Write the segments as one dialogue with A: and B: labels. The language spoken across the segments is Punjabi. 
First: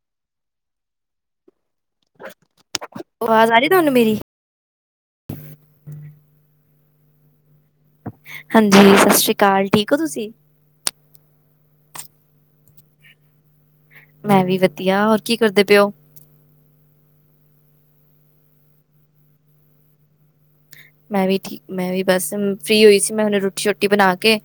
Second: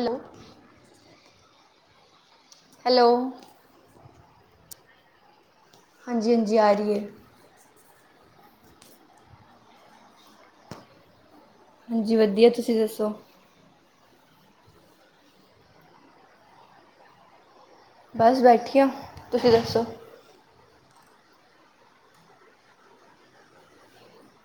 A: ਹੈਲੋ! ਹੈਲੋ
B: ਆਵਾਜ਼ ਆ ਰਹੀ ਤੁਹਾਨੂੰ ਮੇਰੀ?
A: ਹਾਂਜੀ-ਹਾਂਜੀ ਆ ਰੀ ਏ।
B: ਹਾਂਜੀ, ਸਤਿ ਸ੍ਰੀ ਅਕਾਲ, ਠੀਕ ਹੋ ਤੁਸੀਂ?
A: ਹੰਜੀ ਵਧੀਆ, ਤੁਸੀਂ ਦੱਸੋ?
B: ਮੈਂ ਵੀ ਵਧੀਆ, ਹੋਰ ਕੀ ਕਰਦੇ ਪਯੋ ਹੋ?
A: ਬਸ ਬੈਠੀ ਹਾਂ, ਤੁਸੀਂ ਦੱਸੋ?
B: ਮੈਂ ਵੀ ਠੀਕ, ਮੈਂ ਵੀ ਬਸ ਫ੍ਰਰੀ ਹੋਈ ਸੀ, ਮੈਂ ਹੂਣ-ਸੑਰੋਟੀ ਸ਼ੋਟੀ ਬਣਾ ਕੇ।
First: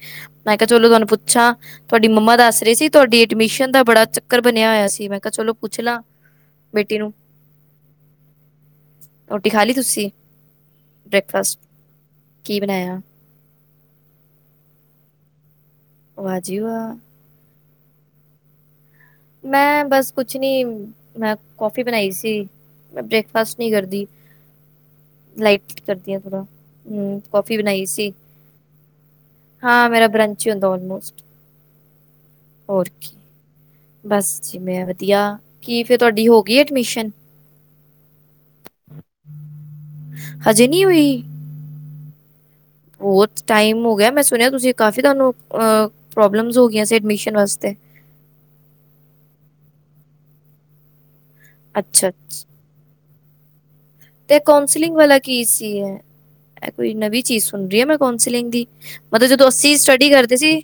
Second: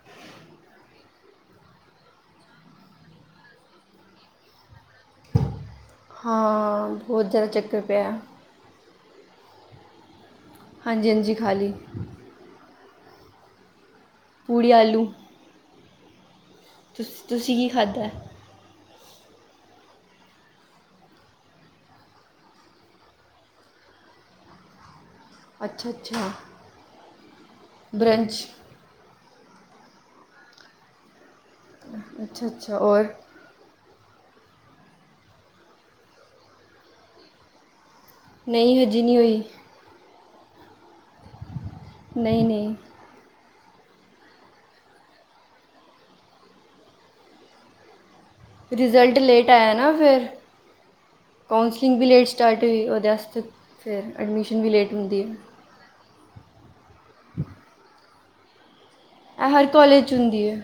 B: ਮੈਂ ਕਿਆ ਚਲੋ, ਤਆਣੁ ਪੁਛਾ ਤੁਹਾਡੀ ਮੰਮਾ ਦੱਸ ਰਹੇ ਸੀ, ਤੁਹਾਡੀ ਐਡਮਿਸ਼ਨ ਦਾ ਬੜਾ ਚੱਕਰ ਬਣਿਆ ਹੋਇਆ ਸੀ। ਮੈਂ ਕਿਹਾ ਚਲੋ ਪੁੱਛ ਲਾਂ।
A: ਹਾਂ,
B: ਬੇਟੀ ਨੂੰ
A: ਬਹੁਤ ਜ਼ਿਆਦਾ ਚੱਕਰ ਪਿਆ।
B: ਰੋਟੀ ਖਾ ਲਈ ਤੁਸੀਂ,
A: ਹਾਂਜੀ ਹਾਂਜੀ ਖਾ
B: ਬ੍ਰੇਕਫਾਸਟ,
A: ਲਈ
B: ਕੀ ਬਣਾਇਆ।
A: ਪੂੜੀ ਆਲੂ।
B: ਵਆ ਜੀ ਵਾਅ।
A: ਤੁਂ ਤੁਸੀਂ ਕੀ ਖਾਧਾ।
B: ਮੈਂ ਬਸ ਕੁਛ ਨੀ ਮੈਂ ਕੋਫੀ ਬਣਾਈ ਸੀ, ਮੈਂ ਬ੍ਰੇਕਫਾਸਟ ਨਈ ਕਰਦੀ। ਲਾਈਟ
A: ਅੱਛਾ
B: ਕਰਦੀ ਆ
A: ਅੱਛਾ
B: ਥੋੜਾ ਹੂੰ ਕਾਫੀ ਬਣਾਈ ਸੀ।
A: ਬਰੰਚ
B: ਹਾਂ ਮੇਰਾ ਬਰੰਚ ਹੀ ਹੁੰਦਾ ਆਲਮੋਸਟ।
A: ਅੱਛਾ-ਅੱਛਾ
B: ਹੋਰ ਕੀ
A: ਔਰ
B: ਬਸ ਜੀ ਮੈਂ ਵਧੀਆ ਕੀ ਫਿਰ ਤੁਹਾਡੀ ਹੋ ਗਈ ਐਡਮਿਸ਼ਨ।
A: ਨਈ ਹਜੀ ਨਈ ਹੋਈ।
B: ਹਜੇ ਨਈ ਹੋਈ।
A: ਨਹੀਂ ਨਹੀਂ।
B: ਬਹੁਤ ਟਾਈਮ ਹੋ ਗਿਆ ਮੈਂ ਸੁਣਿਆ ਤੁਸੀਂ ਕਾਫੀ ਤੁਹਾਨੂੰ ਅਹ ਪ੍ਰੋਬਲਮਸ ਹੋ ਗਈਆਂ ਸੀ ਐਡਮਿਸ਼ਨ ਵਾਸਤੇ।
A: ਰਿਜ਼ਲਟ ਲੇਟ ਆਇਆ ਨਾ ਫਿਰ ਕੌਸਲਿੰਗ ਵੀ
B: ਅੱਛਾ
A: ਲੇਟ
B: ਅੱਛਾ
A: ਸਟਾਰਟ ਟ ਹੋਈ ਉਦੇ ਅਸਤੇ ਫਿਰ ਐਡਮਮੀਸ਼ਨ ਵੀ ਲੇਟ ਹੁੰਦੀ।
B: ਹੁੰਦੀ ਆ, ਐਹ ਕੋਈ ਨਵੀਂ ਚੀਜ਼ ਸੁਣ ਰਹੀ ਹੈ ਮੈਂ ਕੌਂਸਲਿੰਗ ਦੀ। ਮਤਲ ਜਦੋਂ
A: ਇਹ ਹਰ
B: ਅੱਸੀ
A: ਕਾਲਜ
B: ਸਟੱਡੀ
A: 'ਚ
B: ਕਰਦੇ
A: ਹੁੰਦੀ ਹੈ
B: ਸੀ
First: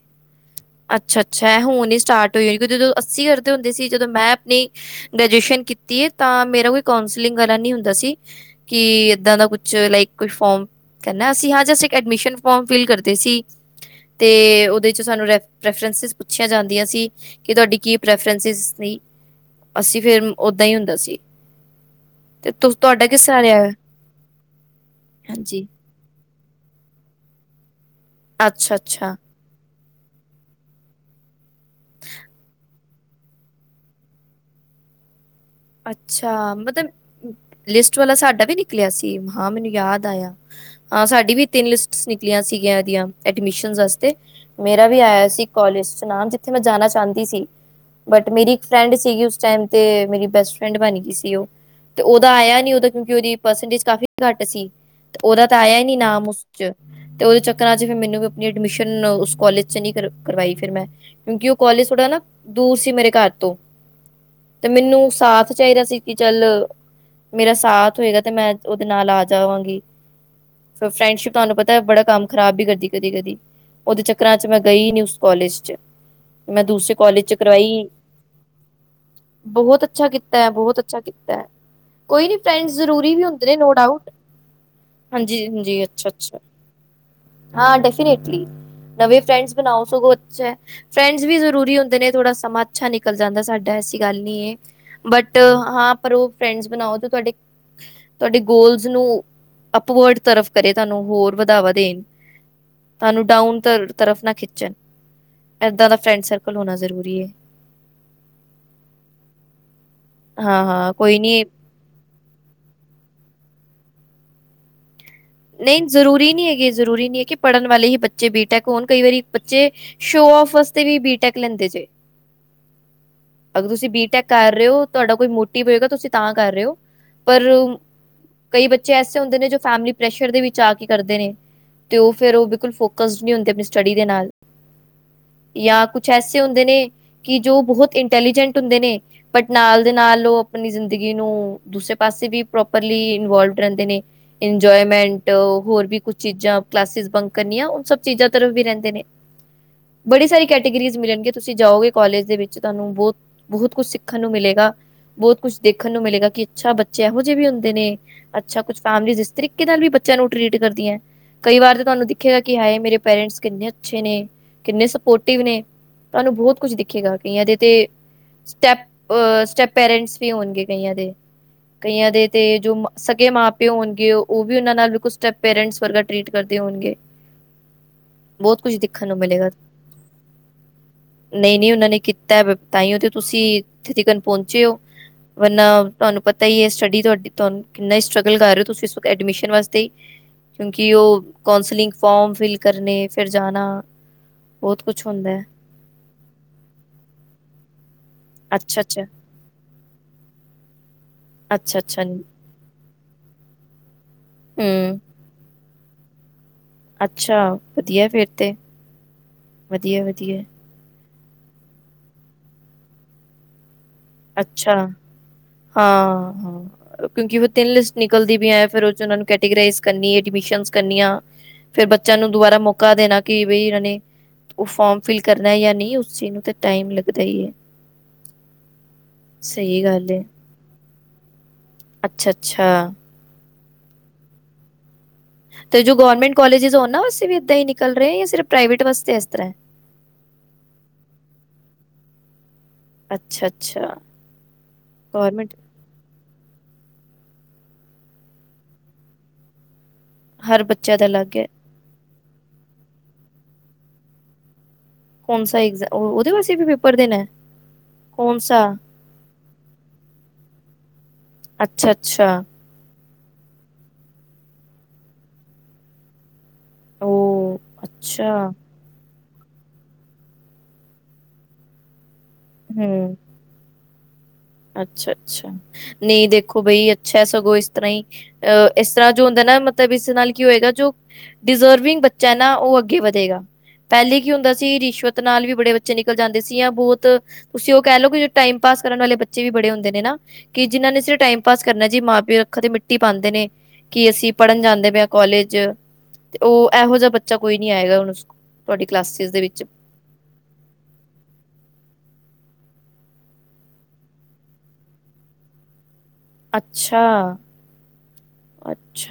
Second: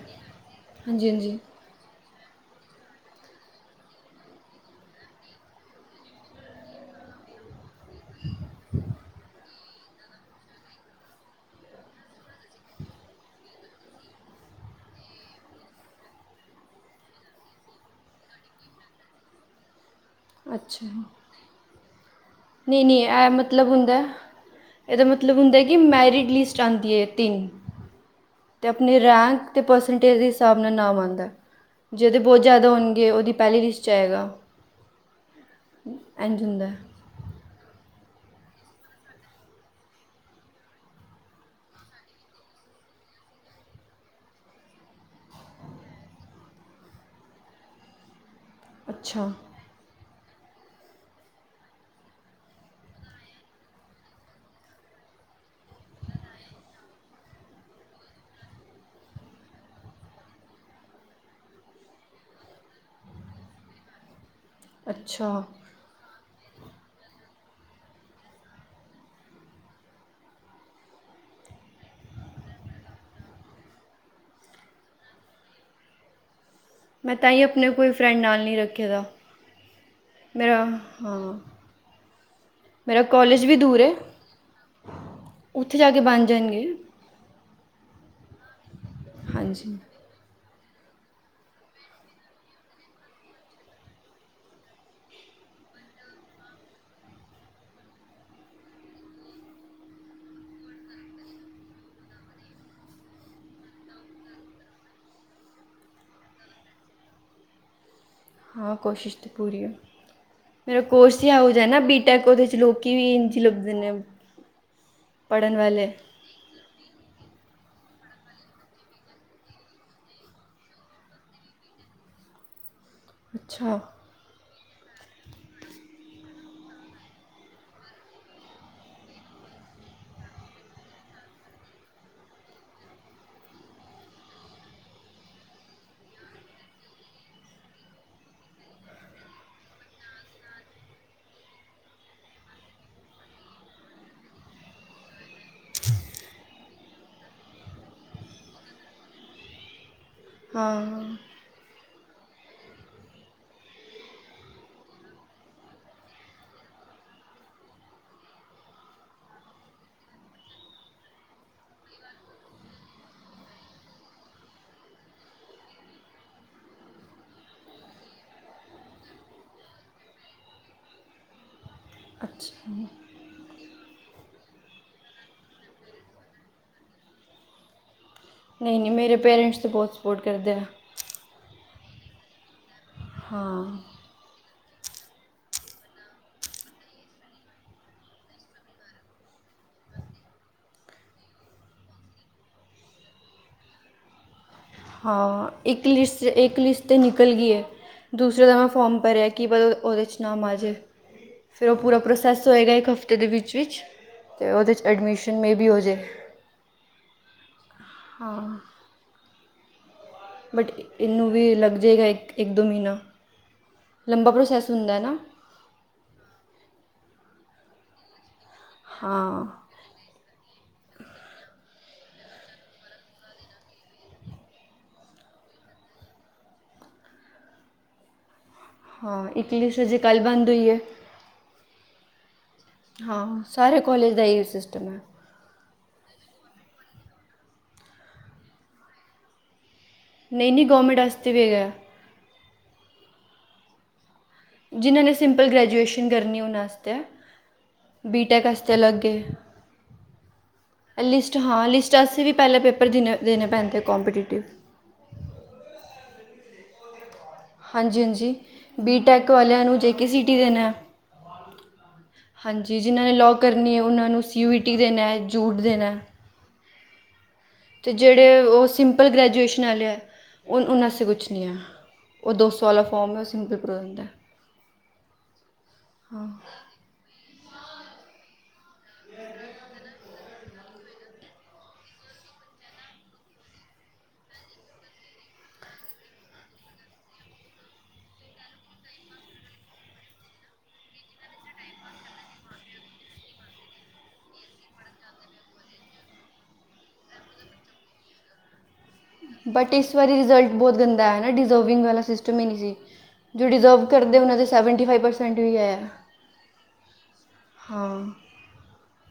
A: ਹਾਂਜੀ
B: ਅੱਛਾ
A: ਹਾਂਜੀ
B: ਅੱਛਾ ਐ ਹੁਣ ਈ ਸਟਾਰਟ ਕਿਉਕ ਜਦੋਂ ਅੱਸੀ ਕਰਦੇ ਹੁੰਦੇ ਸੀ ਜਦੋਂ ਮੈਂ ਆਪਣੀ। ਗ੍ਰਜੂਏਸ਼ਨ ਕੀਤੀਏ ਤਾਂ ਮੇਰਾ ਕੋਈ ਕਾਸਲਿੰਗ ਵਾਲਾ ਨੀ ਹੁੰਦਾ ਸੀ। ਕੀ ਏਦਾਂ ਦਾ ਕੁਛ ਲਾਈਕ ਕੋਈ ਫੋਮ ਕੇਂ ਨਾ ਅਸੀਂ ਹਾਂ ਅਸੀ ਇੱਕ ਐਡਮਿਸ਼ਨ ਫੋਮ ਫਿਲ ਕਰਦੇ ਸੀ। ਤੇ ਉਹਦੇ ਚ ਸਾਨੂੰ ਰੈਫ ਰੈਫਰਸਿਸ ਪੁੱਛੀਆਂ ਜਾਂਦੀਆਂ ਸੀ। ਕਿ ਤੁਹਾਡੀ ਕੀ ਪ੍ਰੈਫਰਸ ਸੀ ਅਸੀਂ ਫਿਰ ਓਦਾਂ ਹੀ ਹੁੰਦਾ ਸੀ। ਤੇ ਤੁ
A: ਨੀ ਨੀ
B: ਤੁਹਾਡਾ ਕਿਸ
A: ਇਹ
B: ਤਰ੍ਹਾਂ ਰਿਹਾ
A: ਮਤਲਬ
B: ਐ?
A: ਹੁੰਦਾ ਇਹਦਾ ਮਤਲਬ ਹੁੰਦਾ
B: ਹਾਂਜੀ,
A: ਕਿ ਮੈਰਿਡ ਲਿਸਟ ਚਾਂਦੀਏ ਤਿੰਨ। ਤੇ ਆਪਣੇ
B: ਅੱਛਾ-ਅੱਛਾ,
A: ਰੈਂਕ ਅਤੇ ਪਰਸੈਂਟੇਜ ਦੇ ਹਿਸਾਬ ਨਾਲ ਨਾਮ ਆਦਾ। ਜ਼ੇਦੇ ਬਹੁਤ ਜ਼ਿਆਦਾ ਹੋਣਗੇ ਉਹਦੀ ਪਹਿਲੀ ਲਿਸਟ 'ਚ ਆਏਗਾ। ਇੰਝ
B: ਅੱਛਾ,
A: ਹੁੰਦਾ ਹੈ
B: ਮਤਲਬ ਲਿਸਟ ਵਾਲਾ ਸਾਡਾ ਵੀ ਨਿਕਲਿਆ ਸੀ ਹਾਂ ਮੈਨੂੰ ਯਾਦ ਆਇਆ। ਹਾਂ ਸਾਡੀ ਵੀ ਤਿੰਨ ਲਿਸਟਸ ਨਿਕਲੀਆਂ ਸੀਗੀਆਂ ਇਹਦੀਆਂ ਐਡਮਿਸ਼ਨ ਵਾਸਤੇ। ਮੇਰਾ ਵੀ ਆਇਆ ਸੀ ਕੋਾਲਜ ਚ ਨਾਮ ਜਿੱਥੇ ਮੈਂ ਜਾਣਾ ਚਾਹੁੰਦੀ ਸੀ ਬਟ ਮੇਰੀ ਫਰੈਂਡ ਸੀਗੀ
A: ਅੱਛਾ
B: ਉਸ ਟਾਈਮ ਤੇ ਮੇਰੀ ਬੈਸਟ ਫਰੈਂਡ ਬਣ ਗਈ ਸੀ ਉਹ, ਤੇ ਓਦਾ ਆਇਆ ਨੀ ਓਦਾ ਕਿਉਂਕਿ ਉਹਦੀ ਪਰਸਟੇਜ ਕਾਫੀ ਘੱਟ ਸੀ। ਤੇ ਉਹਦਾ ਤਾਂ ਆਇਆ ਹੀ ਨੀ ਨਾਮ ਉਸ 'ਚ। ਤੇ ਉਹਦੇ ਚੱਕਰਾਂ'ਚ ਫਿਰ ਮੈਨੂੰ ਵੀ ਆਪਣੀ ਐਡਮਿਸ਼ਨ ਉਸ ਕੋਲਜ ਚ ਨੀ ਕਰਵਾਈ ਫਿਰ ਮੈਂ। ਕਿਉਂਕਿ ਉਹ ਕੋਾਲਜ ਥੋੜਾ ਨਾ ਦੂਰ ਸੀ ਮੇਰੇ ਘਰ ਤੋਂ ਤੇ ਮੈਨੂੰ
A: ਅੱਛਾ
B: ਸਾਥ ਚਾਹੀਦਾ ਸੀ ਕਿ ਚੱਲ ਮੇਰਾ ਸਾਥ ਹੋਏਗਾ ਤੇ ਮੈਂ ਉਹਦੇ ਨਾਲ ਆ ਜਾਵਾਂਗੀ। ਫ਼ਿਰ ਫਰੈਂਡਸ਼ਿਪ ਤੁਹਾਨੂੰ ਪਤਾ ਬੜਾ ਕੰਮ ਖਰਾਬ ਵੀ ਕਰਦੀ ਕਦੀ ਕਦੀ। ਉਹਦੇ ਚੱਕਰਾਂ 'ਚ ਮੈਂ ਗਈ ਨੀ ਉਸ ਕੋਾਲਜ 'ਚ। ਮੈਂ ਦੂਸਰੇ
A: ਮੈਂ
B: ਕੋਲਜ
A: ਤਾਂ
B: ਚ
A: ਹੀ ਆਪਣੇ
B: ਕਰਵਾਈ,
A: ਕੋਈ ਫਰੈਂਡ ਨਾਲ ਨਹੀਂ ਰੱਖੇ ਦਾ
B: ਬਹੁਤ ਛਾ ਕੀਤਾ
A: ਮੇਰਾ
B: ਬਹੁਤ ਅੱਛਾ
A: ਹਾਂ
B: ਕੀਤਾ। ਕੋਈ ਨੀ ਫਰੈਂਡ
A: ਮੇਰਾ
B: ਜ਼ਰੂਰੀ ਵੀ
A: ਕੋਲਜ
B: ਹੁੰਦੇ ਨੇ ਨੋ
A: ਦੂਰ ਹੈ
B: ਡਾਊਟ।
A: ਉੱਥੇ
B: ਹਾਂਜੀ-ਹਾਂਜੀ,
A: ਜਾ ਕੇ ਬਣ
B: ਅੱਛਾ-ਅੱਛਾ।
A: ਜਾਣਗੇ
B: ਹਾਂ ਡੈਫਿਨੇਟਲੀ ਨਵੇਂ ਫ੍ਰੈਂਡਸ
A: ਹਾਂਜੀ
B: ਬਣਾਓ ਸਗੋ ਅੱਛਾ ਹੈ। ਫਰੈਂਡਸ ਵੀ ਜ਼ਰੂਰੀ ਹੁੰਦੇ ਨੇ ਥੋੜਾ ਸਮਾਂ ਅੱਛਾ ਨਿਕਲ ਜਾਂਦਾ ਹੈ ਸਾਡਾ ਐਸੀ ਗੱਲ ਨਹੀਂ ਹੈ। ਬੱਟ ਹਾਂ ਪਰ ਉਹ ਫਰੈਂਡਜ ਬਣਾਓ ਤੇ ਤੁਹਾਡੇ ਤੁਹਾਡੇ ਗੋਲਜ਼ ਨੂੰ ਅਪਵਰਡ ਤਰਫ ਕਰੇ ਤੁਹਾਨੂੰ ਹੋਰ ਵਧਾਵਾ ਦੇਣ। ਤੁਹਾਨੂੰ ਡਾਊਨ ਤਰਫ ਨਾ ਖਿੱਚਣ ਏਦਾ ਦਾ ਫਰੈਂਡ ਸਰਕਲ ਹੋਣਾ ਜ਼ਰੂਰੀ ਹੈ।
A: ਹਾਂ ਕੋਸ਼ਿਸ਼ ਤੇ ਪੂਰੀ ਹੈ ਮੇਰਾ
B: ਹਾਂ-ਹਾਂ ਕੋਈ
A: ਕੋਰਸ ਹੀ ਆ
B: ਨੀ
A: ਹੋ ਜਾ ਨਾ [inaudible] [inaudible] ਉਹਦੇ ਚ ਲੋਕੀ ਵੀ ਇੰਝ ਲੱਭਦੇ ਨੇ। ਪੜ੍ਹਨ
B: ਨਹੀਂ
A: ਵਾਲੇ
B: ਜ਼ਰੂਰੀ ਨਹੀਂ ਹੈਗੀ ਜ਼ਰੂਰੀ ਨਹੀਂ ਹੈ ਕਿ ਪੜ੍ਹਨ ਵਾਲੇ ਹੀ ਬੱਚੇ ਬੀਟੈਕ ਹੋਣ ਕਈ ਵਾਰੀ ਬੱਚੇ ਸ਼ੋ ਔਫ ਵਾਸਤੇ ਵੀ ਬੀਟੈਕ ਲੈਂਦੇ ਜੇ ਅਗਰ
A: ਅੱਛਾ
B: ਤੁਸੀਂ ਬੀ ਟੈਕ ਕਰ ਰਹੇ ਹੋ ਤੁਹਾਡਾ ਕੋਈ ਮੋਟਿਵ ਹੋਏਗਾ ਤੁਸੀਂ ਤਾਂ ਕਰ ਰਹੇ ਹੋ ਪਰ ਕਈ ਬੱਚੇ ਐਸੇ ਹੁੰਦੇ ਨੇ ਜੋ ਫੈਮਿਲੀ ਪ੍ਰੈਸ਼ਰ ਦੇ ਵਿੱਚ ਆ ਕੇ ਕਰਦੇ ਨੇ, ਤੇ ਓਹ ਫੇਰ ਓਹ ਬਿਲਕੁਲ ਫੋਕਸਡ ਨਹੀਂ ਹੁੰਦੇ ਆਪਣੀ ਸਟੱਡੀ ਦੇ ਨਾਲ ਯਾਂ ਕੁਛ ਐਸੇ ਹੁੰਦੇ ਨੇ ਕਿ ਜੋ ਬਹੁਤ ਇੰਟੈਲੀਜੈਂਟ ਹੁੰਦੇ ਨੇ ਬਟ ਨਾਲ ਦੇ ਨਾਲ ਓਹ ਆਪਣੀ ਜ਼ਿੰਦਗੀ ਨੂੰ ਦੂਸਰੇ ਪਾਸੇ ਵੀ ਪ੍ਰੋਪਰਲੀ ਇਨਵੋਲਟ ਰਹਿੰਦੇ ਨੇ ਐਨਜੋਇਮੈਂਟ ਹੋਰ ਵੀ ਕੁਝ ਚੀਜ਼ਾਂ ਕਲਾਸਿਜ ਬੰਕ ਕਰਨੀਆਂ ਓਹ ਸਭ ਚੀਜ਼ਾਂ ਤਰਫ ਵੀ ਰਹਿੰਦੇ ਨੇ ਬੜੀ ਸਾਰੀ ਕੈਟੇਗਰੀਜ਼
A: ਹਾਂ
B: ਮਿਲਣਗੇ ਤੁਸੀਂ ਜਾਓਗੇ ਕਾਲਜ ਦੇ ਵਿੱਚ ਤੁਹਾਨੂੰ ਬਹੁਤ-ਬਹੁਤ ਕੁਛ ਸਿੱਖਣ ਨੂੰ ਮਿਲੇਗਾ ਬਹੁਤ ਕੁਛ ਦੇਖਣ ਨੂੰ ਮਿਲੇਗਾ ਕਿ ਅੱਛਾ ਬੱਚੇ ਐਹੋ ਜੇ ਵੀ ਹੁੰਦੇ ਨੇ ਅੱਛਾ ਕੁਛ ਫੈਮਲੀ ਜੀ਼ਸ ਤਰੀਕੇ ਨਾਲ ਵੀ ਬੱਚਿਆਂ ਨੂੰ ਟਰੀਟ ਕਰਦੀਔਂ ਕਈ ਵਾਰ ਤਾਂ ਤੋਹਾਨੂੰ ਦਿਖੇਗਾ ਕਿ ਹਾਏ ਮੇਰੇ ਪੇਰੈਂਟਸ ਕਿੰਨੇ ਅੱਛੇ ਨੇ ਕਿੰਨੇ ਸਪੋਰਟਿਵ ਨੇ ਤੁਹਾਨੂੰ ਬਹੁਤ ਕੁਝ ਦਿਖੇਗਾ ਕਈਆਂ ਦੇ ਤੇ ਸਟੈਪ ਅ ਸਟੈਪ ਪੇਰੈਂਟਸ ਵੀ ਹੋਣਗੇ ਕਈਆਂ ਦੇ ਕਈਆਂ ਦੇ ਤੇ ਜੋ
A: ਅੱਛਾ
B: ਸਗੇ ਮਾ-ਪਿਓ ਹੋਣਗੇ ਓਹ ਵੀ ਓਹਣਾ ਨਾਲ ਬਿਲਕੁਲ ਸਟੈਪ ਪੇਰੈਂਟਸ ਵਰਗਾ ਟ੍ਰਰੀਟ ਕਰਦੇ ਹੋਣਗੇ। ਬਹੁਤ ਕੁਝ
A: ਨਹੀਂ-ਨਹੀਂ
B: ਦੇਖਣ
A: ਮੇਰੇ ਪੇਰੈਂਟਸ ਤਾਂ ਬਹੁਤ ਸਪੋਰਟ ਕਰਦੇ ਆ।
B: ਨਹੀਂ-ਨੀ ਉਹਨਾਂ ਨੇ ਕੀਤਾ ਤਾਹੀਓ ਤੇ ਤੁਸੀਂ
A: ਹਾਂ
B: ਇਥੇਤਿਕਨ ਪਹੁੰਚੇ ਔ ਵਰਨਾ ਤੁਹਾਨੂੰ ਪਤਾ ਹੀ ਹੈ ਸਟੱਡੀ ਤੁਹਾਡੀ ਤੁਹਾਨੂ ਕਿੰਨਾ ਈ ਸਟ੍ਰਗਲ ਕਰ ਰਹੇ ਹੋ ਤੁਸੀ ਐਡਮਿਸ਼ਨ ਵਾਸਤੇ ਕਿਉਂਕਿ ਉਹ ਕੌਂਸਲਿੰਗ ਫਾਰਮ ਫਿਲ ਕਰਨੇ ਫੇਰ ਜਾਣਾ ਬਹੁਤ ਕੁਛ ਹੁੰਦਾ ਹੈ।
A: ਹਾਂ ਇੱਕ ਲਿਸਟ, ਇੱਕ ਲਿਸਟ ਤੇ ਨਿਕਲ ਗੀ ਏ ਦੂਸਰੇ ਦਾ ਮੈਂ ਫੋਰਮ
B: ਅੱਛਾ-ਅੱਛਾ,
A: ਭਰਿਆ ਕੀ ਪਤਾ ਓਹਦੇ ਚ ਨਾਾਮ ਆਜੇ ਫਿਰ ਓਹ ਪੂਰਾ
B: ਅੱਛਾ-ਅੱਛਾ
A: ਪ੍ਰੋਸੈਸ ਹੋਏਗਾ ਇੱਕ ਹਫ਼ਤੇ ਦੇ ਵਿੱਚ-ਵਿੱਚ ਤੇ ਓਹਦੇ ਚ
B: ਹੂੰ
A: ਐਡਮਿਸ਼ਨ ਮੇ ਬੀ ਹੋਜੇ।
B: ਅੱਛਾ ਵਧੀਆ ਫੇਰ ਤੇ, ਵਧੀਆ-ਵਧੀਆ
A: ਬਟ ਇਹਨੂੰ ਵੀ ਲੱਗ ਜਾਏਗਾ ਇੱਕ, ਇੱਕ-ਦੋ ਮਹੀਨਾ ਲੰਬਾ ਪ੍ਰੋਸੈਸ
B: ਅੱਛਾ,
A: ਹੁੰਦਾ ਹੈ ਨਾ
B: ਹਾਂ-ਹਾਂ ਕਉਂਕਿ ਓਹ ਤਿੰਨ ਲਿਸਟ ਨਿਕਲਦੀ ਪੀਐ ਫੇਰ ਓਦੇਚ ਉਹਣਾ ਨੂੰ
A: ਹਾਂ
B: ਕੈਟੀਗਰਾਈਜ਼ ਕਰਨੀ ਐਡਮਿਸ਼ਨ ਕਰਨੀਆਂ, ਫੇਰ ਬੱਚਿਆਂ ਨੂੰ ਦੁਬਾਰਾ ਮੌਕਾ ਦੇਣਾ ਕਿ ਬਈ ਇਹਨਾਂ ਨੇ ਓਹ ਫੋਰਮ ਫਿਲ ਕਰਨਾ ਯਾ ਨਹੀਂ ਉਸ ਚੀਜ਼ ਨੂੰ ਤੇ ਟਾਈਮ ਲੱਗਦਾ ਹੀ ਹੈ।
A: ਹਾਂ ਇਟਲੀ ਚ
B: ਸਹੀ
A: ਅਜੇ
B: ਗੱਲ
A: ਕੱਲ ਬੰਦ ਹੋਈ ਐ
B: ਅੱਛਾ-ਅੱਛਾ
A: ਹਾਂ ਸਾਰੇ ਕੋਲੇਜ ਦਾ ਇਹੀਓ ਸਿਸਟਮ ਹੈ।
B: ਤੇ ਜੋ ਗੌਰਮੈਂਟ ਕਾਲੇਜਿਸ ਓਹਨਾਂ ਵਾਸਤੇ ਵੀ ਏਦਾਂ ਹੀ ਨਿਕਲ ਰਹੇ ਯਾ ਸਿਰਫ ਪ੍ਰਾਈਵੇਟ ਵਾਸਤੇ ਇਸ ਤਰ੍ਹਾਂ ਹੈ?
A: ਨਹੀਂ- ਨਹੀਂ ਗੌਰਮੈਂਟ ਆਸਤੇ ਵੀ ਹੈਗਾ
B: ਅੱਛਾ-ਅੱਛਾ
A: ਜਿਨ੍ਹਾਂ ਨੇ ਸਿੰਪਲ ਗ੍ਰੈਜੂਏਸ਼ਨ ਕਰਨੀ ਉਹਣਾ ਆਸਤੇ ਐ ਬੀਟੈਕ ਆਸਤੇ ਅਲੱਗ ਏ
B: ਹਰ ਬੱਚੇ ਦਾ
A: ਲਿਸਟ
B: ਅਲੱਗ ਹੈ
A: ਹਾਂ ਲਿਸਟ ਅਸੀ ਵੀ ਪੈਲੇ ਪੇਪਰ ਦੇਣੇ-ਦੇਣੇ ਪੈਂਦੇ ਕੰਪੀਟੀਟਿਵ
B: ਕੌਣਸਾ ਐਗਜ਼ਾ ਓ ਓਹਦੇ ਵਾਸਤੇ ਵੀ ਪੇਪਰ ਦੇਣੈ?
A: ਹਾਂਜੀ-ਹਾਂਜੀ, ਬੀਟੈਕ ਵਾਲਿਆਂ ਨੂੰ ਜੇ ਕੇ ਸੀ ਟੀ ਦੇਣੈ।
B: ਅੱਛਾ, ਅੱਛਾ।
A: ਹਾਂਜੀ, ਜਿਨ੍ਹਾਂ ਨੇ ਲੋਅ ਕਰਨੀ ਏ ਓਹਨਾਂ ਨੂੰ ਸੀ ਵੀ ਟੀ ਦੇਣੈ, ਜੂਟ ਦੇਣੈ।
B: ਓਹ
A: ਤੇ ਜੇੜੇ ਓਹ ਸਿੰਪਲ ਗ੍ਰੈਜੂਏਸ਼ਨ ਆਲੇ ਐ ਓਨ ਉਹਨਾਂ ਆਸੇ ਕੁਛ ਨੀ ਐ। ਓਹ ਦੋ ਸੌ ਆਲਾ ਫੋਰਮ ਏ, ਓਸੀ ਮੇ ਪੋਪਰ ਹੋ ਜਾਂਦੈ।
B: ਅੱਛਾ ਅੱਛਾ, ਨੀ ਦੇਖੋ ਬਈ ਅੱਛਾ ਸਗੋਂ ਇਸ ਤਰ੍ਹਾਂ ਈ ਅਹ ਇਸ ਤਰ੍ਹਾਂ ਜੋ ਹੁੰਦੈ ਨਾ ਮਤਲਬ ਇਸ ਦੇ ਨਾਲ ਕੀ ਹੋਏਗਾ ਜੋ ਡਿਜ਼ਰਵਿੰਗ ਬੱਚੈ ਨਾ ਓਹ ਅੱਗੇ ਵਧੇਗਾ। ਪੈਲੇ ਕੀ ਹੁੰਦਾ ਸੀ ਰਿਸ਼ਵਤ ਨਾਲ ਵੀ ਬੜੇ ਬੱਚੇ ਨਿਕਲ ਜਾਂਦੇ ਸੀ ਯਾ ਬੌਤ ਤੁਸੀਂ ਓਹ ਕੈ ਲੋ ਕਿ ਟਾਈਮ ਪਾਸ ਕਰਨ ਵਾਲੇ ਬੱਚ ਚੇ ਵੀ ਬੜੇ ਹੁੰਦੇ ਨੇ ਨਾ ਕਿ ਜਿਨਾ ਨੇ ਸਿਰਫ ਟਾਈਮ ਪਾਸ ਕਰਨੈ ਜੀ। ਮਾਂ-ਪਿਓ ਅੱਖਾਂ ਤੇ ਮਿੱਟੀ ਪਾਂਦੇ ਨੇ। ਕਿ ਅਸੀਂ ਪੜ੍ਹਨ ਜਾਂਦੇ ਪੇ ਆਂ ਕੋਲੇਜ ਤੇ ਓਹ ਐਹੋ ਜੇਆ ਬੱਚਾ ਕੋਈ ਨੀ ਆਏਗਾ ਹੁਣ ਸਕੁ ਤੁਆਡੀ ਕਲਾਸਿਸ ਦੇ ਵਿੱਚ।
A: ਬਟ ਇਸ ਵਾਰੀ ਰਿਜ਼ਲਟ ਬੌਤ ਗੰਦਾ ਆਯਾ ਐ ਨਾ, ਡਿਜ਼ਰਵਿੰਗ ਵਾਲਾ ਸਿਸਟਮ ਈ ਨੀ ਸੀ। ਜੋ ਡਿਜ਼ਰਵ ਕਰਦੇ ਆ ਓਹਨਾਂ ਦੇ ਸੈਵਨਟੀ ਫਾਈਵ ਪਰਸੈਂਟ ਵੀ ਆਏ ਆ।
B: ਅੱਛਾ।
A: ਹਾਂ,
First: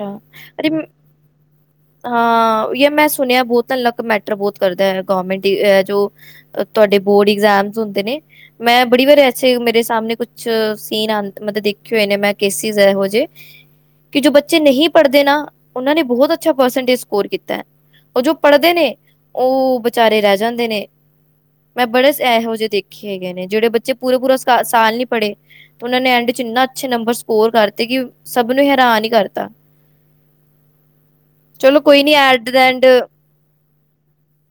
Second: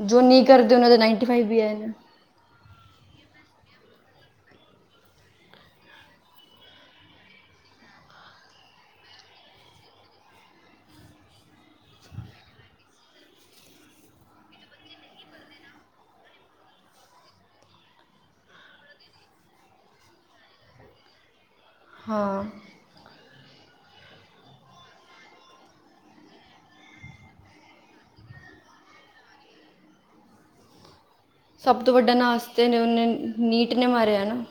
A: ਜੋ ਨੀ
B: ਅਰੇ
A: ਕਰਦੇ ਉਹਨਾਂ ਦਾ ਨਾਈਨਟੀ ਫਾਈਵ ਵੀ ਆਏ ਨੇ।
B: ਹਾਂ, ਯਾਰ ਮੈਂ ਸੁਣਿਐ ਬੌਤ ਨਾ ਲਕ ਮੈਟਰ ਬੌਤ ਕਰਦੈ ਗੌਰਮੈਂਟ ਐ ਜੋ ਅ ਤੁਐਡੇ ਬੋਰਡ ਇਗਜ਼ਾਮਸ ਹੁੰਦੇ ਨੇ। ਮੈਂ ਬੜੀ ਵਾਰ ਐਸੇ ਮੇਰੇ ਸਾਮਣੇ ਕੁਛ ਸੀਨ ਆਣ ਮਤਲਬ ਦੇਖੇ ਹੋਏ ਨੇ ਮੈਂ ਕੇਸਿਸ ਐਹੋ ਜੇ ਕਿ ਜੋ ਬੱਚੇ ਨਹੀਂ ਪੜ੍ਹਦੇ ਨਾ, ਓਨਾਂ ਨੇ ਬੌਤ ਅੱਛਾ ਪਰਸਂਟੇਜ ਸਕੋਰ ਕੀਤੈ। ਓਹ ਜੋ ਪੜ੍ਹਦੇ ਨੇ, ਓਹ ਵਿਚਾਰੇ ਰੈਹ ਜਾਂਦੇ ਨੇ। ਮੈਂ ਬੜੇ
A: ਹਾਂ
B: ਐਹੋ ਜੇ ਦੇਖੇ ਹੈਗੇ ਨੇ, ਜੇੜੇ ਬੱਚੇ ਪੂਰਾ-ਪੂਰਾ ਸਾਲ ਨੀ ਪੜ੍ਹੇ। ਉਹਨਾ ਨੇ ਐਂਡ ਇਚ ਇੰਨਾ ਅੱਛੇ ਨੰਬਰ ਸਕੋਰ ਕਾਰਤੇ ਕਿ, ਸਭ ਨੂੰ ਹੈਰਾਨ ਈ ਕਰਤਾ। ਚਲੋ
A: ਸਭ ਤੋਂ
B: ਕੋਈ ਨੀ
A: ਵੱਡਾ ਨਾਸ
B: ਐਟ ਦਾ
A: ਤੇ ਨੇ
B: ਐਂਡ
A: ਓਹਨੇ, ਨੀਟ ਨੇ ਮਾਰਿਐ ਨਾ।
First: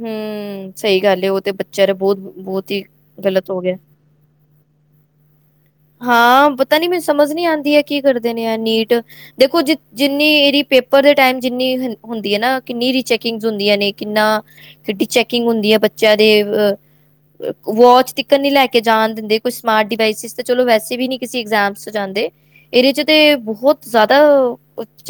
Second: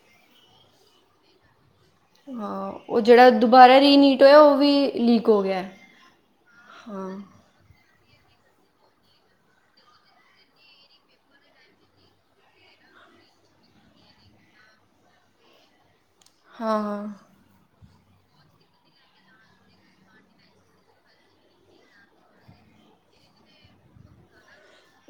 B: ਹੂੰ, ਸਹੀ ਗੱਲ ਏ ਓਹ ਤੇ ਬੱਚਿਆਂ ਦੇ ਬੋਤ
A: ਹਾਂ, ਓਹ ਜੇੜਾ ਦੁਬਾਰਾ ਰੀਨੀਟ ਹੋਇਐ ਓਹ ਵੀ ਲੀਕ ਹੋ ਗਿਐ।
B: ਹਾਂ, ਪਤਾ ਨੀ ਮੈਨੂੰ ਸਮਝ ਨੀ ਆਂਦੀ, ਐ ਕੀ ਕਰਦੇ ਨੇ ਐ ਨੀਟ ਦੇਖੋ ਜ ਜਿੰਨੀ ਏਰੀ ਪੇਪਰ ਦੇ ਟੈਮ ਜਿੰਨੀ ਹੁੰਦੀ ਏ ਨਾ, ਕਿੰਨੀ ਰਿਚੈਕਿੰਗਸ ਹੁੰਦੀਆਂ ਨੇ ਕਿੰਨਾ ਕਿਡੀ ਚੈਕਿੰਗ ਹੁੰਦੀ ਏ ਬੱਚਿਆਂ ਦੀ ਅ
A: ਹਾਂ ਹਾਂ
B: ਵੋਚ ਤਿਕਣ ਨੀ ਲੈ ਕੇ ਜਾਣ ਦਿੰਦੇ, ਕੋਈ ਸਮਾਰਟ ਡਿਵਾਈਸਿਸ ਤੇ ਚਲੋ ਵੈਸੇ ਵੀ ਨੀ ਕਿਸੀ ਇਗਜ਼ੈਮਸ ਚ ਜਾਂਦੇ। ਇਰੇ ਚ ਤੇ ਬਹੋਤ ਜੈਦਾ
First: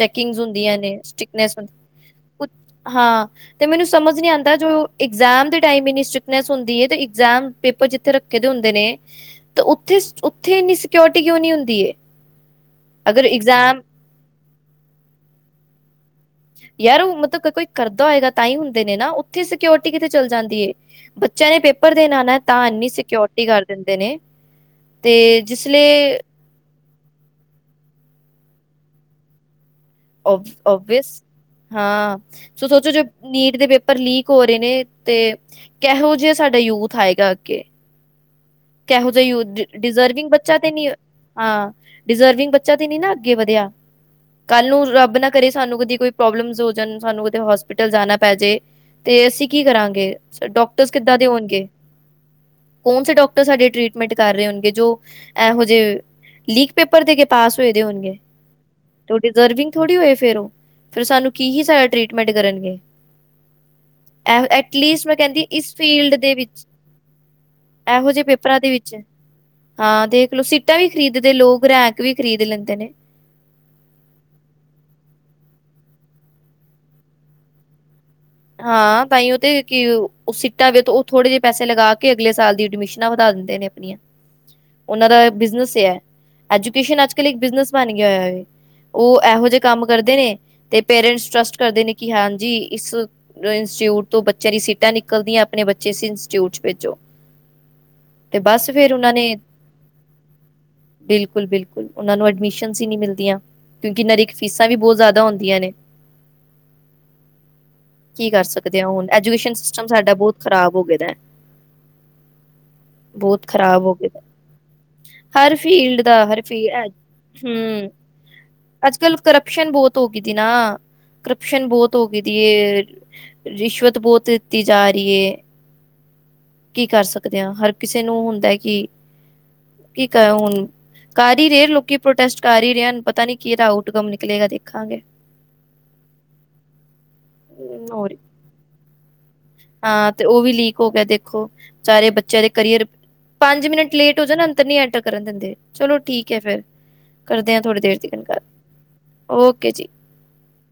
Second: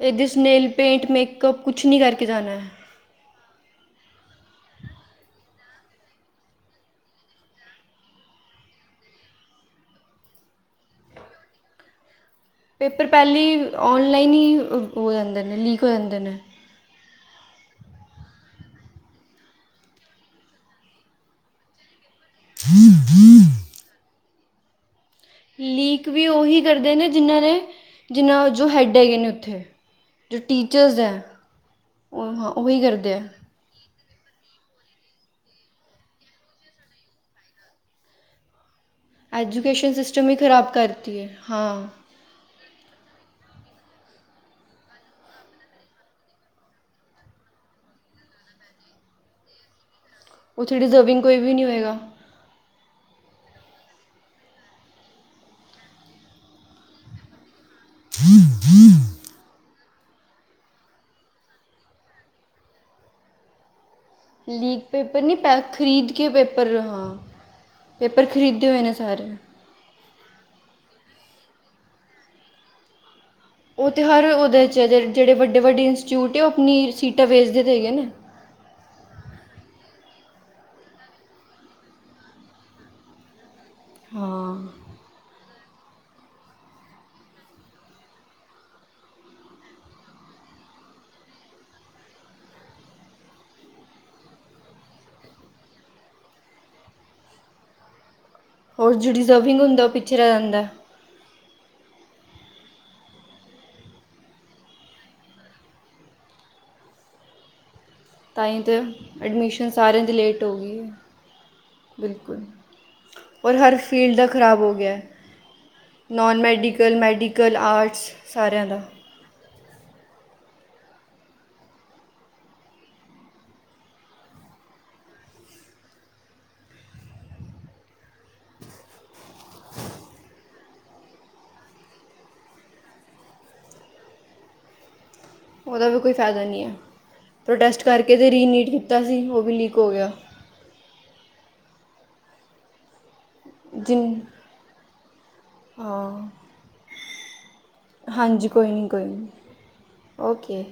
A: ਇਹਦੇ ਸਨੇਲ
B: ਹੁੰਦੀਆ ਨੇ,
A: ਪੇਂਟ
B: ਸਟਿਕਨੈਸ
A: ਮੇਕਅਪ ਕੁਛ ਨਹੀਂ ਕਰਕੇ
B: ਹੁੰਦ--ਕੁ
A: ਜਾਣਾ ਹੈ
B: ਹਾਂ ਤੇ ਮੈਨੂ ਸਮਜ ਨੀ ਆਂਦਾ ਜੋ ਇਗਜਾਮ ਦੇ ਟਾਈਮ ਇਨੀ ਸਟਰਿਕਨੈਸ ਹੁੰਦੀ ਏ ਤੇ ਇਗਜਾਮ ਪੇਪਰ ਜਿਥੇ ਰਖੇ ਦੇ ਹੁੰਦੇ ਨੇ ਤੇ ਉਥੇ, ਉੱਥੇ ਇੰਨੀ ਸਿਕਿਉਰਿਟੀ ਕਿਉਂ ਨੀ ਹੁੰਦੀ ਏ।
A: ਪੇਪਰ
B: ਅਗਰ
A: ਪੈਲੇ ਈ
B: ਇਗਜ਼ਾਮ
A: ਔਨਲਾਈਨ ਈ ਹੋ ਜਾਂਦੇ ਨੇ, ਲੀਕ ਹੋ ਜਾਂਦੇ ਨੇ।
B: ਯਾਰ ਉਹ ਮਤਲਬ ਕ ਕੋਈ ਕਰਦਾ ਹੋਏਗਾ ਤਾਂ ਈ ਹੁੰਦੇ ਨੇ ਨਾ। ਉੱਥੇ ਸਿਕਿਓਰਿਟੀ ਕਿਥੇ ਚੱਲ ਜਾਂਦੀ ਏ? ਬੱਚਿਆਂ ਨੇ ਪੇਪਰ ਦੇਣ ਆਨੈ ਤਾਂ ਇਨੀ ਸਕਿਓਰਿਟੀ ਕਰ ਦਿੰਦੇ ਨੇ। ਤੇ ਜਿਸ
A: ਲੀਕ
B: ਲਈ
A: ਵੀ ਓਹੀ ਕਰਦੇ ਨੇ ਜਿਨ੍ਹਾਂ ਨੇ, ਜਿੰਨ੍ਹਾਂ ਜੋ ਹੈੱਡ ਹੈਗੇ ਨੇ ਉੱਥੇ। ਜੋ ਟੀਚਰਸ ਹੈ
B: ਓਵ-ਓਵਿਅਸ, ਹਾਂ
A: ਉਹ ਹਾਂ
B: ਸੋ
A: ਉਹੀ
B: ਸੋਚੋ ਜੋ
A: ਕਰਦੇ ਆ
B: ਨੀਟ ਦੇ ਪੇ ਪਰ ਲੀਕ ਹੋ ਰੇ ਨੇ ਤੇ ਕੈਹੋ ਜਾ ਸਾਡਾ ਯੂਥ ਆਏਗਾ ਅੱਗੇ। ਕੈਹੋ ਜਾ ਯੂਥ
A: ਐਜੂਕੇਸ਼ਨ
B: ਡਿ-ਡਿਜ਼ਰਵਿੰਗ
A: ਸਿਸਟਮ ਹੀ
B: ਬੱਚਾ ਤੇ
A: ਖਰਾਬ
B: ਨੀ,
A: ਕਰਤੀ ਹੈ
B: ਆਂ।
A: ਹਾਂ
B: ਡਿਜ਼ਰਵਿੰਗ ਬੱਚਾ ਤੇ ਨੀ ਨਾ ਅੱਗੇ ਵਧਿਆ। ਕੱਲ ਨੂੰ ਰਬ ਨਾ ਕਰੇ ਸਾਨੂੰ ਕਦੀ ਕੋਈ ਪ੍ਰੋਬਲਮਸ ਹੋ ਜਾਣ, ਸਾਨੂੰ ਕਦੇ ਹੋਸਪਿਟਲ ਜਾਨਾ ਪੈਜੇ ਤੇ ਅਸੀਂ ਕੀ ਕਰਾਂਗੇ?
A: ਉੱਥੇ
B: ਡੋਕਟਰਸ ਕਿੱਦਾਂ
A: ਡਿਜ਼ਰਵਿੰਗ
B: ਦੇ
A: ਕੋਈ ਵੀ ਨਹੀਂ
B: ਹੋਣਗੇ,
A: ਹੋਏਗਾ
B: ਕੌਣ ਸੇ ਡੋਕ ਟਰ ਸਾਡੇ ਟ੍ਰੀਟਮੈਂਟ ਕਰ ਰਹੇ ਹੋਨਗੇ, ਜੋ ਐਹੋ ਜੇ ਲੀਕ ਪੇਪਰ ਦੇਕੇ ਪਾਸ ਹੋਏ ਦੇ ਹੋਣਗੇ, ਓ ਡਿਜ਼ਰਵਿੰਗ ਥੋੜ੍ਹੀ ਹੋਏ ਫੇਰ ਓ, ਫਿਰ ਸਾਨੂੰ ਕੀ ਹੀ ਸਾਡਾ ਟ੍ਰੀਟਮੈਂਟ ਕਰਨਗੇ। ਐਹੋ
A: ਲੀਕ
B: ਐਟਲੀਸਟ ਮੈਂ
A: ਪੇਪਰ ਨਹੀਂ
B: ਕੇਂਦੀ,
A: ਪੈ
B: ਇਸ
A: ਖਰੀਦ
B: ਫੀਲਡ
A: ਕੇ
B: ਦੇ ਵਿੱਚ,
A: ਪੇਪਰ ਹਾਂ
B: ਐਹੋ ਜੇ
A: ਪੇਪਰ
B: ਪੇਪਰਾਂ
A: ਖਰੀਦੇ
B: ਦੇ
A: ਹੋਏ ਨੇ
B: ਵਿੱਚ,
A: ਸਾਰੇ
B: ਹਾਂ ਦੇਖ ਲੋ ਸੀਟਾਂ ਵੀ ਖਰੀਦਦੇ ਲੋਕ, ਰੈਂਕ ਵੀ ਖਰੀਦ ਲੈਂਦੇ ਨੇ।
A: ਉਹ ਤੇ ਹਰ ਉਹਦੇ ਚ ਏ 'ਜੇਹੜੇ ਵੱਡੇ- ਵੱਡੇ ਇੰਸਟੀਊਟ ਏ, ਉਹ ਆਪਣੀ ਸੀਟਾਂ ਵੇਚਦੇ ਤੇ ਹੈਗੇ ਨੇ।
B: ਹਾਂ, ਤਾਂਈਉ ਤੇ ਕੀ ਉ ਸਿਟਾਂ ਵੇ, ਉ ਥੋੜੇ ਜੇ ਪੈਸੇ ਲਗਾ ਕੇ ਅਗਲੇ ਸਾਲ ਦੀ ਐਡਮਿਸ਼ ਨਾ ਵਧਾ ਦਿੰਦੇ ਨੇ ਆਪਣੀਆਂ।
A: ਹਾਂ
B: ਉਹਨਾ ਦਾ ਬਿਜਨਸ ਏ ੲੈ, ਐਜੂਕੇਸ਼ਨ ਅਜ-ਕਲ ਇਕ ਬਿਜਨਸ ਬਨ ਗਿਆ ਹੋਇਆ ਏ। ਉਹ ੲੈਹੋ ਜੇ ਕੰਮ ਕਰਦੇ ਨੇ, ਤੇ ਪੇਰੈਂਟਸ ਟਰਸਟ ਕਰਦੇ ਨੇ ਕਿ ਹਾਂਜੀ ਇਸ ਇੰਸਟੀਚਿਊਟ ਤੋਂ ਬੱਚਿਆਂ ਦੀ ਸੀਟਾਂ ਨਿਕਲਦੀਆਂ, ਆਪਣੇ ਬੱਚੇ ਇਸ ਇੰਸਚਿਊਟ ਚ ਭੇਜੋ। [inaudible] ਫੇਰ
A: ਹੋਰ ਜੋ ਡਿਜ਼ਰਵਿੰਗ ਹੁੰਦਾ, ਓ ਪਿੱਛੇ ਰੈ ਜਾਂਦਾ।
B: ਬਿਲਕੁਲ-ਬਿਲਕੁਲ ਓਨਾਂ ਨੂੰ ਐਡਮਿਸ਼ਨਸ ਹੀ ਨਹੀਂ ਮਿਲਦੀਆਂ, ਕਿਉਂਕਿ ਇਹਨਾਂ ਦੀ ਫੀਸਾਂ ਵੀ ਬੋਤ ਜ਼ਾਦਾ ਹੁੰਂਦੀਆਂ ਨੇ। ਕੀ ਕਰ
A: ਤਾਂਈ ਤੇ,
B: ਸਕਦੇ ਆ ਹੁਣ ਐਜੂਕੇਸ਼ਨ
A: ਐਡਮਿਸ਼ਨ
B: ਸਿਸਟਮ
A: ਸਾਰਿਆਂ ਦੀ
B: ਸਾਡਾ ਬਹੁਤ
A: ਲੇਟ ਹੋ ਗਈ
B: ਖ਼ਰਾਬ
A: ਏ
B: ਗਿਆ ਦਾ
A: ਬਿਲਕੁਲ।
B: ਬਹੁਤ
A: ਔਰ ਹਰ
B: ਖ਼ਰਾਬ ਹੋ ਗਿਆ
A: ਫੀਲਡ ਦਾ ਖਰਾਬ ਹੋ ਗਿਆ ਐ।
B: ਹਰ ਫੀਲਡ ਦਾ ਹਰ
A: ਨੋਨ
B: ਫੀਲ
A: ਮੈਡੀਕਲ, ਮੈਡੀਕਲ, ਆਰਟਸ ਸਾਰੇਆਂ ਦਾ।
B: ਅਜ -ਕੱਲ ਕਰਪਸ਼ਨ ਬੋਤ ਹੋ ਗਈ ਦੀ ਨਾ, ਕਰਪਸ਼ਨ ਬੋਤ ਹੋ ਗਈ ਦੀ ਏ। ਰਿਸ਼ਵਤ ਬੋਤ ਦਿੱਤੀ ਜਾ ਰਈ ਏ। ਕੀ ਕਰ ਸਕਦੇ ਆ, ਹਰ ਕਿਸੇ ਨੂੰ ਹੁੰਦਾ ਕਿ, ਕੀ ਕ ਹੁਣ ਕਰ ਈ ਰਏ ਲੋਕੀ ਪ੍ਰੋਟੈਸਟ ਕਰ ਈ ਰਏ, ਪਤਾ ਨੀ ਕੀ ਏਦਾ ਆਊਟਕਮ ਨਿਕਲੇਗਾ ਦੇਖਾਂਗੇ।
A: ਓਦਾ ਵੀ ਕੋਈ ਫਾਇਦਾ ਨਈ ਏ, ਪ੍ਰੋਟੈਸਟ
B: ਹੋਰ
A: ਕਰਕੇ ਤਾਂ ਰੀਨੇਟ ਕੀਤਾ ਸੀ, ਓ।
B: ਹਾਂ ਤੇ ਓ ਵੀ ਲੀਕ ਹੋ ਗੇਆ ਦੇਖੋ, ਵਿਚਾਰੇ ਬੱਚੇਆਂ ਦੇ ਕਰੀਅਰ ਪੰਜ ਮਿੰਟ ਲੇਟ
A: ਜਿਨ
B: ਹੋ ਜਾ ਅੰਦਰ ਨਈ ਐਂਟਰ ਕਰਨ ਦਿੰਦੇ, ਚਲੋ
A: ਹਾਂ
B: ਠੀਕ ਏ ਫੇਰ ਕਰਦੇ ਆਂ ਥੋੜ੍ਹੀ ਦੇਰ ਤੀਕਨ ਗੱਲ
A: ਹਾਂਜੀ ਕੋਈ ਨਈ, ਕੋਈ ਨਈ
B: ਓਕੇ ਜੀ
A: ਓਕੇ।